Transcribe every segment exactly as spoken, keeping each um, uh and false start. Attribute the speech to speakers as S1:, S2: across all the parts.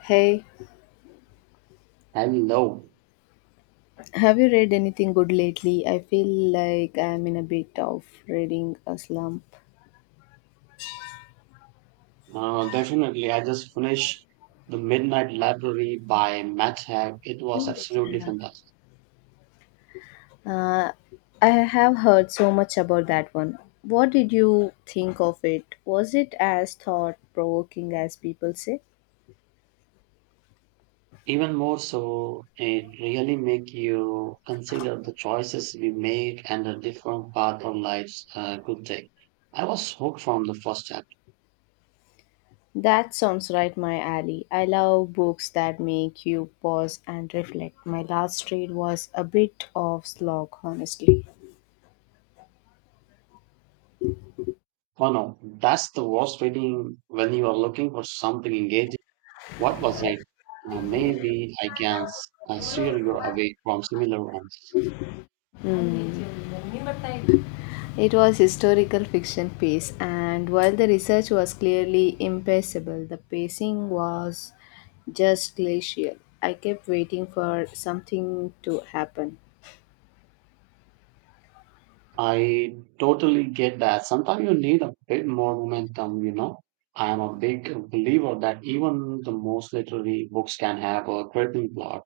S1: Hey,
S2: Hello.
S1: have you read anything good lately? I feel like I'm in a bit of reading a slump.
S2: Uh, definitely. I just finished The Midnight Library by Matt Haig. It was absolutely fantastic.
S1: Uh, I have heard so much about that one. What did you think of it? Was it as thought provoking as people say?
S2: Even more so, it really make you consider the choices we make and the different path our lives uh, could take. I was hooked from the first chapter.
S1: That sounds right my alley. I love books that make you pause and reflect. My last read was a bit of slog, honestly.
S2: Oh no, that's the worst reading when you are looking for something engaging. What was it? Uh, maybe I can s- uh, steer you away from similar ones.
S1: It was historical fiction piece, and while the research was clearly impeccable, the pacing was just glacial. I kept waiting for something to happen.
S2: I totally get that. Sometimes you need a bit more momentum, you know. I am a big believer that even the most literary books can have a gripping plot.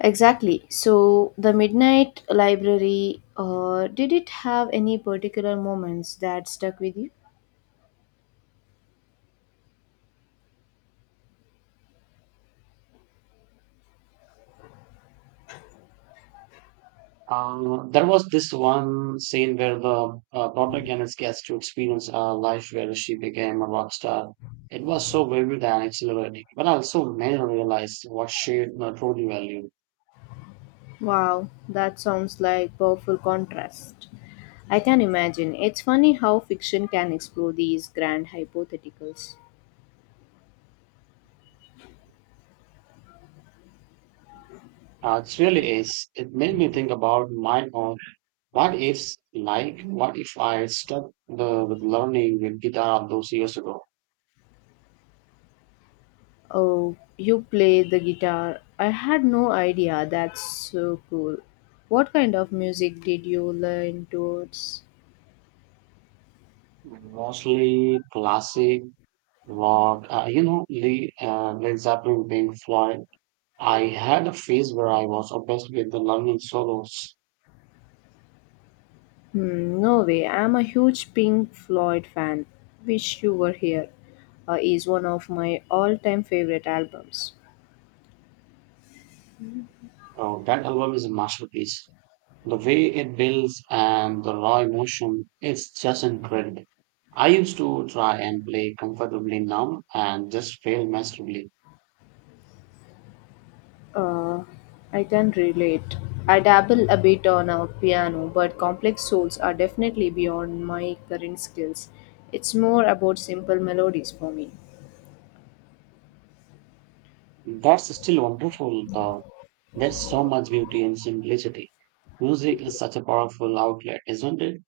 S1: Exactly. So, the Midnight Library, uh, did it have any particular moments that stuck with you?
S2: Uh, there was this one scene where the uh, protagonist gets to experience a life where she became a rock star. It was so vivid and exhilarating, but also made her realize what she uh, truly valued.
S1: Wow, that sounds like powerful contrast. I can imagine. It's funny how fiction can explore these grand hypotheticals.
S2: Uh, it really is. It made me think about my own what ifs, like what if I stuck the, with learning with guitar those years ago?
S1: Oh, you play the guitar. I had no idea. That's so cool. What kind of music did you learn towards?
S2: Mostly classic rock, uh, you know, Lee, uh, Led Zeppelin, Pink Floyd. I had a phase where I was obsessed with the learning solos.
S1: Hmm, no way. I'm a huge Pink Floyd fan. Wish you were here. Uh, is one of my all-time favorite albums.
S2: Oh, that album is a masterpiece. The way it builds and the raw emotion, it's just incredible. I used to try and play comfortably now and just fail miserably.
S1: Uh, I can relate. I dabble a bit on a piano, but complex souls are definitely beyond my current skills. It's more about simple melodies for me.
S2: That's still wonderful, though. There's so much beauty in simplicity. Music is such a powerful outlet, isn't it?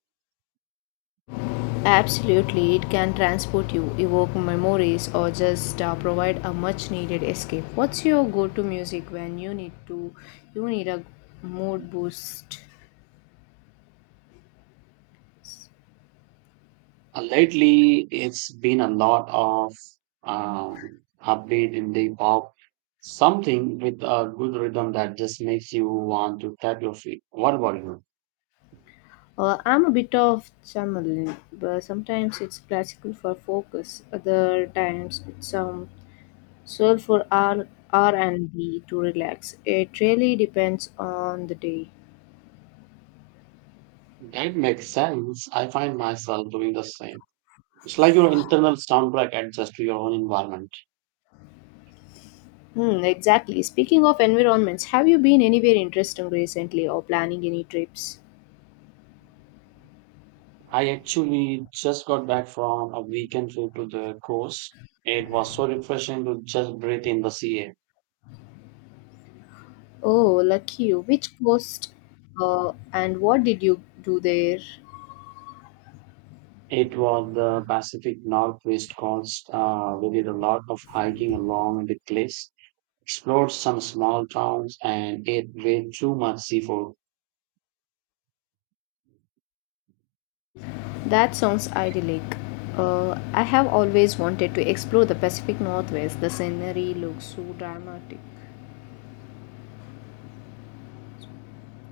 S1: Absolutely, it can transport you, evoke memories, or just uh, provide a much-needed escape. What's your go-to music when you need to, you need a mood boost?
S2: Uh, lately, it's been a lot of um, upbeat indie pop, something with a good rhythm that just makes you want to tap your feet. What about you?
S1: Uh, I'm a bit of Chamberlain, but sometimes it's classical for focus. Other times it's um soul for R R and B to relax. It really depends on the day.
S2: That makes sense. I find myself doing the same. It's like your internal soundtrack adjusts to your own environment.
S1: Hmm, exactly. Speaking of environments, have you been anywhere interesting recently or planning any trips?
S2: I actually just got back from a weekend trip to the coast. It was so refreshing to just breathe in the sea air.
S1: Oh, lucky you. Which coast, uh, and what did you do there?
S2: It was the Pacific Northwest coast. Uh, we did a lot of hiking along the cliffs, explored some small towns, and ate way too much seafood.
S1: That sounds idyllic. Uh, I have always wanted to explore the Pacific Northwest. The scenery looks so dramatic.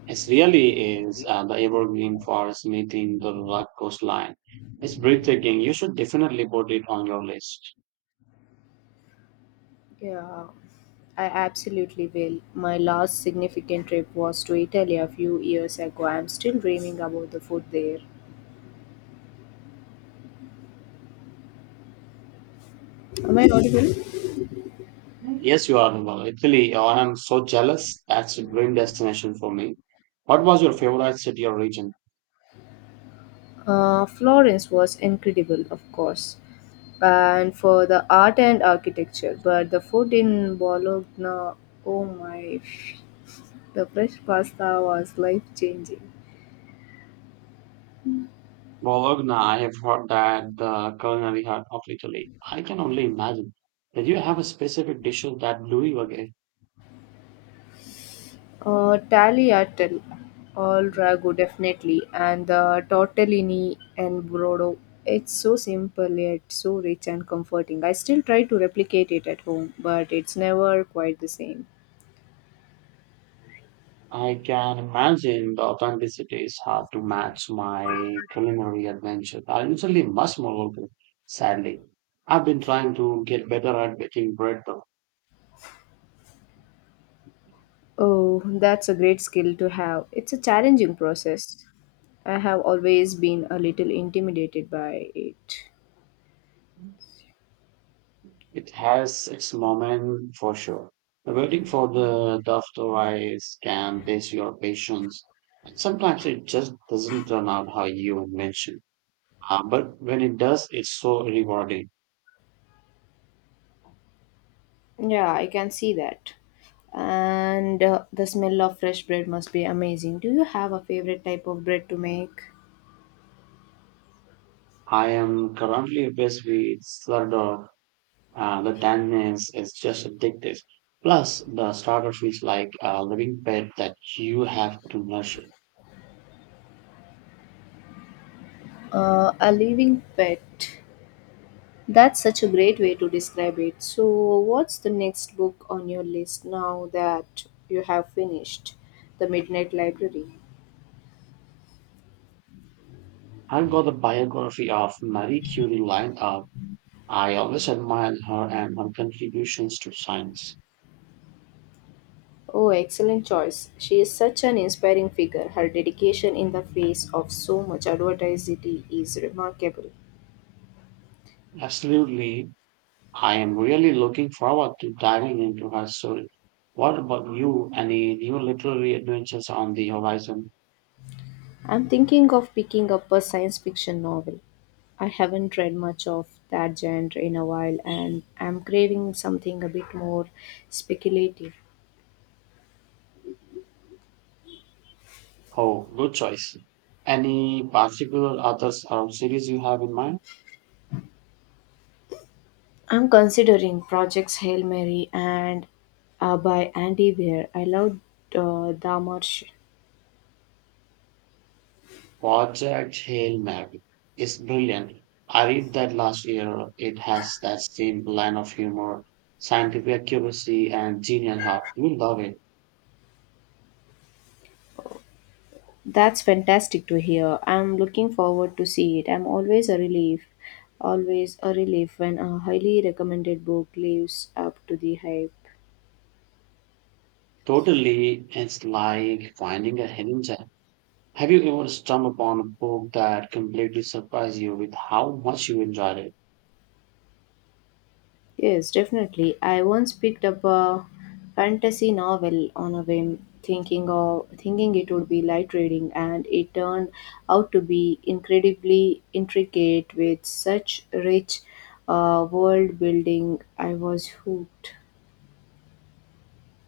S2: It really is uh, the evergreen forest meeting the rugged coastline. It's breathtaking. You should definitely put it on your list.
S1: Yeah, I absolutely will. My last significant trip was to Italy a few years ago. I'm still dreaming about the food there. Am I audible?
S2: Yes, you are. Well, Italy, oh, I'm so jealous. That's a dream destination for me. What was your favorite city or region?
S1: Uh, Florence was incredible, of course, and for the art and architecture, but the food in Bologna, oh my, the fresh pasta was life changing.
S2: Bologna, I have heard that the culinary heart of Italy. I can only imagine. Did you have a specific dish that blew you away?
S1: Uh, tagliatelle, all ragu definitely, and the tortellini and brodo. It's so simple yet so rich and comforting. I still try to replicate it at home, but it's never quite the same.
S2: I can imagine the authenticity is hard to match my culinary adventure. I usually much more local, sadly. I've been trying to get better at baking bread though.
S1: Oh, that's a great skill to have. It's a challenging process. I have always been a little intimidated by it.
S2: It has its moment for sure. The waiting for the dough to rise can test your patience. And sometimes it just doesn't turn out how you envision. Uh, but when it does, it's so rewarding.
S1: Yeah, I can see that. And uh, the smell of fresh bread must be amazing. Do you have a favorite type of bread to make?
S2: I am currently obsessed with Slardog. Uh, the tanginess is just addictive. Plus, the starter feels like a living pet that you have to nurture.
S1: Uh, a living pet. That's such a great way to describe it. So, what's the next book on your list now that you have finished The Midnight Library?
S2: I've got the biography of Marie Curie lined up. I always admired her and her contributions to science.
S1: Oh, excellent choice. She is such an inspiring figure. Her dedication in the face of so much adversity is remarkable.
S2: Absolutely, I am really looking forward to diving into her story. What about you? Any new literary adventures on the horizon?
S1: I'm thinking of picking up a science fiction novel. I haven't read much of that genre in a while and I'm craving something a bit more speculative.
S2: Oh, good choice. Any particular authors or series you have in mind?
S1: I'm considering projects Hail Mary and uh, by Andy Weir. I loved uh, Dahmer's.
S2: Project Hail Mary is brilliant. I read that last year. It has that same line of humor, scientific accuracy, and genial heart. You will love it.
S1: That's fantastic to hear. I'm looking forward to see it. I'm always a relief, always a relief when a highly recommended book lives up to the hype.
S2: Totally, it's like finding a hidden gem. Have you ever stumbled upon a book that completely surprised you with how much you enjoyed it?
S1: Yes, definitely. I once picked up a fantasy novel on a whim, thinking of thinking it would be light reading, and it turned out to be incredibly intricate with such rich uh, world building. I was hooked.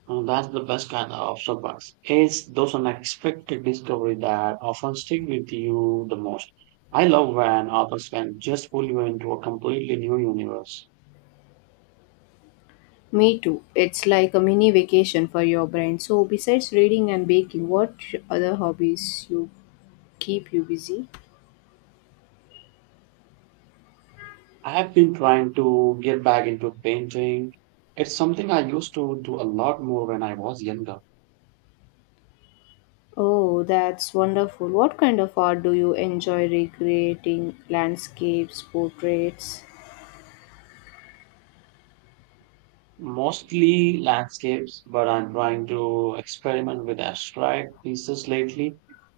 S2: Uh, that's the best kind of surprise. It's those unexpected discovery that often stick with you the most. I love when authors can just pull you into a completely new universe.
S1: Me too. It's like a mini vacation for your brain. So, besides reading and baking, what other hobbies you keep you busy?
S2: I have been trying to get back into painting. It's something I used to do a lot more when I was younger.
S1: Oh, that's wonderful. What kind of art do you enjoy recreating? Landscapes, portraits?
S2: Mostly landscapes, but I'm trying to experiment with abstract pieces lately.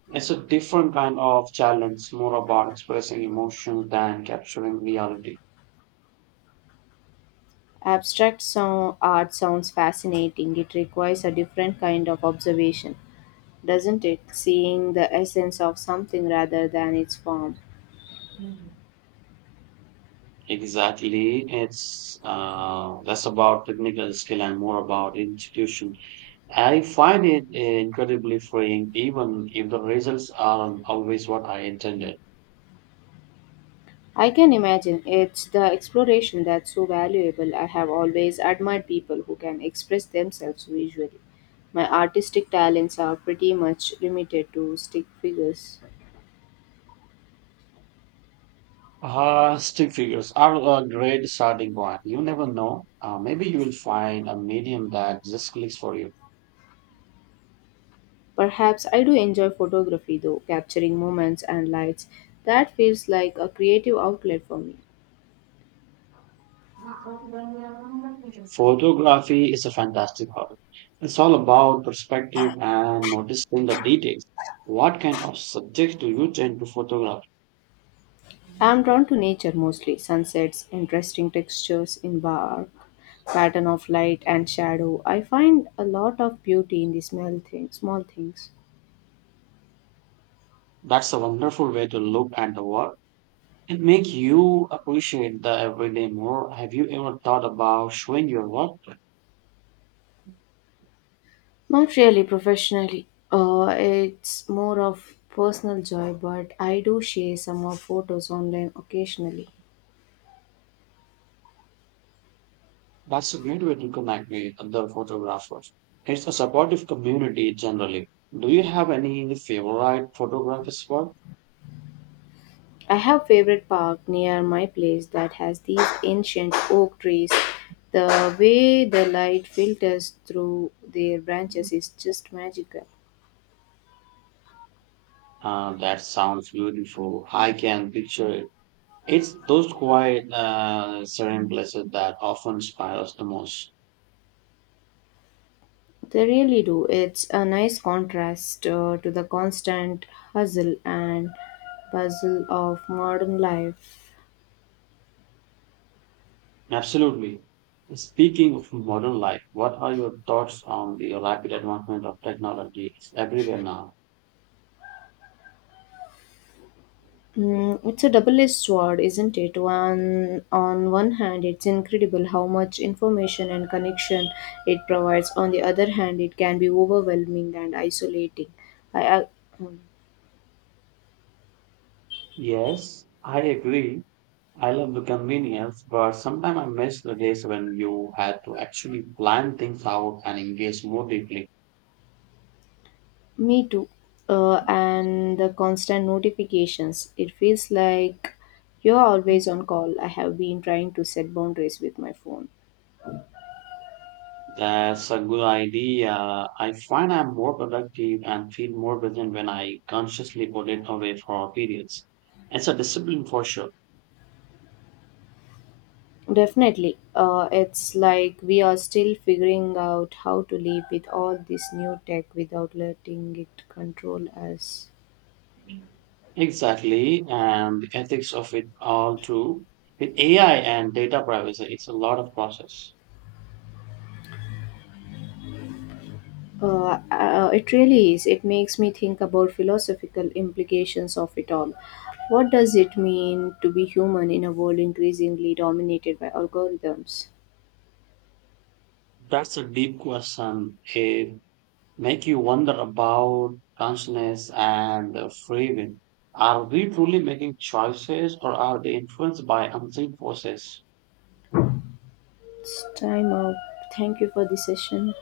S2: It's a different kind of challenge, more about expressing emotion than capturing reality.
S1: Abstract so- art sounds fascinating. It requires a different kind of observation, doesn't it? Seeing the essence of something rather than its form.
S2: Exactly. It's uh, less about technical skill and more about institution. I find it incredibly freeing, even if the results aren't always what I intended.
S1: I can imagine. It's the exploration that's so valuable. I have always admired people who can express themselves visually. My artistic talents are pretty much limited to stick figures.
S2: Uh, stick figures are a great starting point. You never know. Uh, maybe you will find a medium that just clicks for you.
S1: Perhaps I do enjoy photography though, capturing moments and lights. That feels like a creative outlet for me.
S2: Photography is a fantastic hobby. It's all about perspective and noticing the details. What kind of subjects do you tend to photograph?
S1: I'm drawn to nature mostly sunsets, interesting textures in bark, pattern of light and shadow. I find a lot of beauty in the small things, small things.
S2: That's a wonderful way to look at the world. It makes you appreciate the everyday more. Have you ever thought about showing your work?
S1: Not really professionally. Uh, it's more of personal joy, but I do share some of photos online occasionally.
S2: That's a great way to connect with other photographers. It's a supportive community generally. Do you have any favorite photograph spot?
S1: I have favorite park near my place that has these ancient oak trees. The way the light filters through their branches is just magical.
S2: Uh, that sounds beautiful. I can picture it. It's those quiet, uh, serene places that often inspire us the most.
S1: They really do. It's a nice contrast uh, to the constant hustle and bustle of modern life.
S2: Absolutely. Speaking of modern life, what are your thoughts on the rapid advancement of technology? It's everywhere now.
S1: Mm, it's a double-edged sword, isn't it? One on one hand, it's incredible how much information and connection it provides. On the other hand, it can be overwhelming and isolating. I, I mm,
S2: Yes, I agree. I love the convenience, but sometimes I miss the days when you had to actually plan things out and engage more deeply.
S1: Me too. Uh, and the constant notifications. It feels like you're always on call. I have been trying to set boundaries with my phone.
S2: That's a good idea. I find I'm more productive and feel more present when I consciously put it away for periods. It's a discipline for sure.
S1: Definitely. Uh, it's like we are still figuring out how to live with all this new tech without letting it control us.
S2: Exactly, and the ethics of it all too. With A I and data privacy, it's a lot of process.
S1: Uh, uh, it really is. It makes me think about philosophical implications of it all. What does it mean to be human in a world increasingly dominated by algorithms?
S2: That's a deep question. It make you wonder about consciousness and the free will. Are we truly making choices, or are they influenced by unseen forces?
S1: It's time out. Thank you for the session.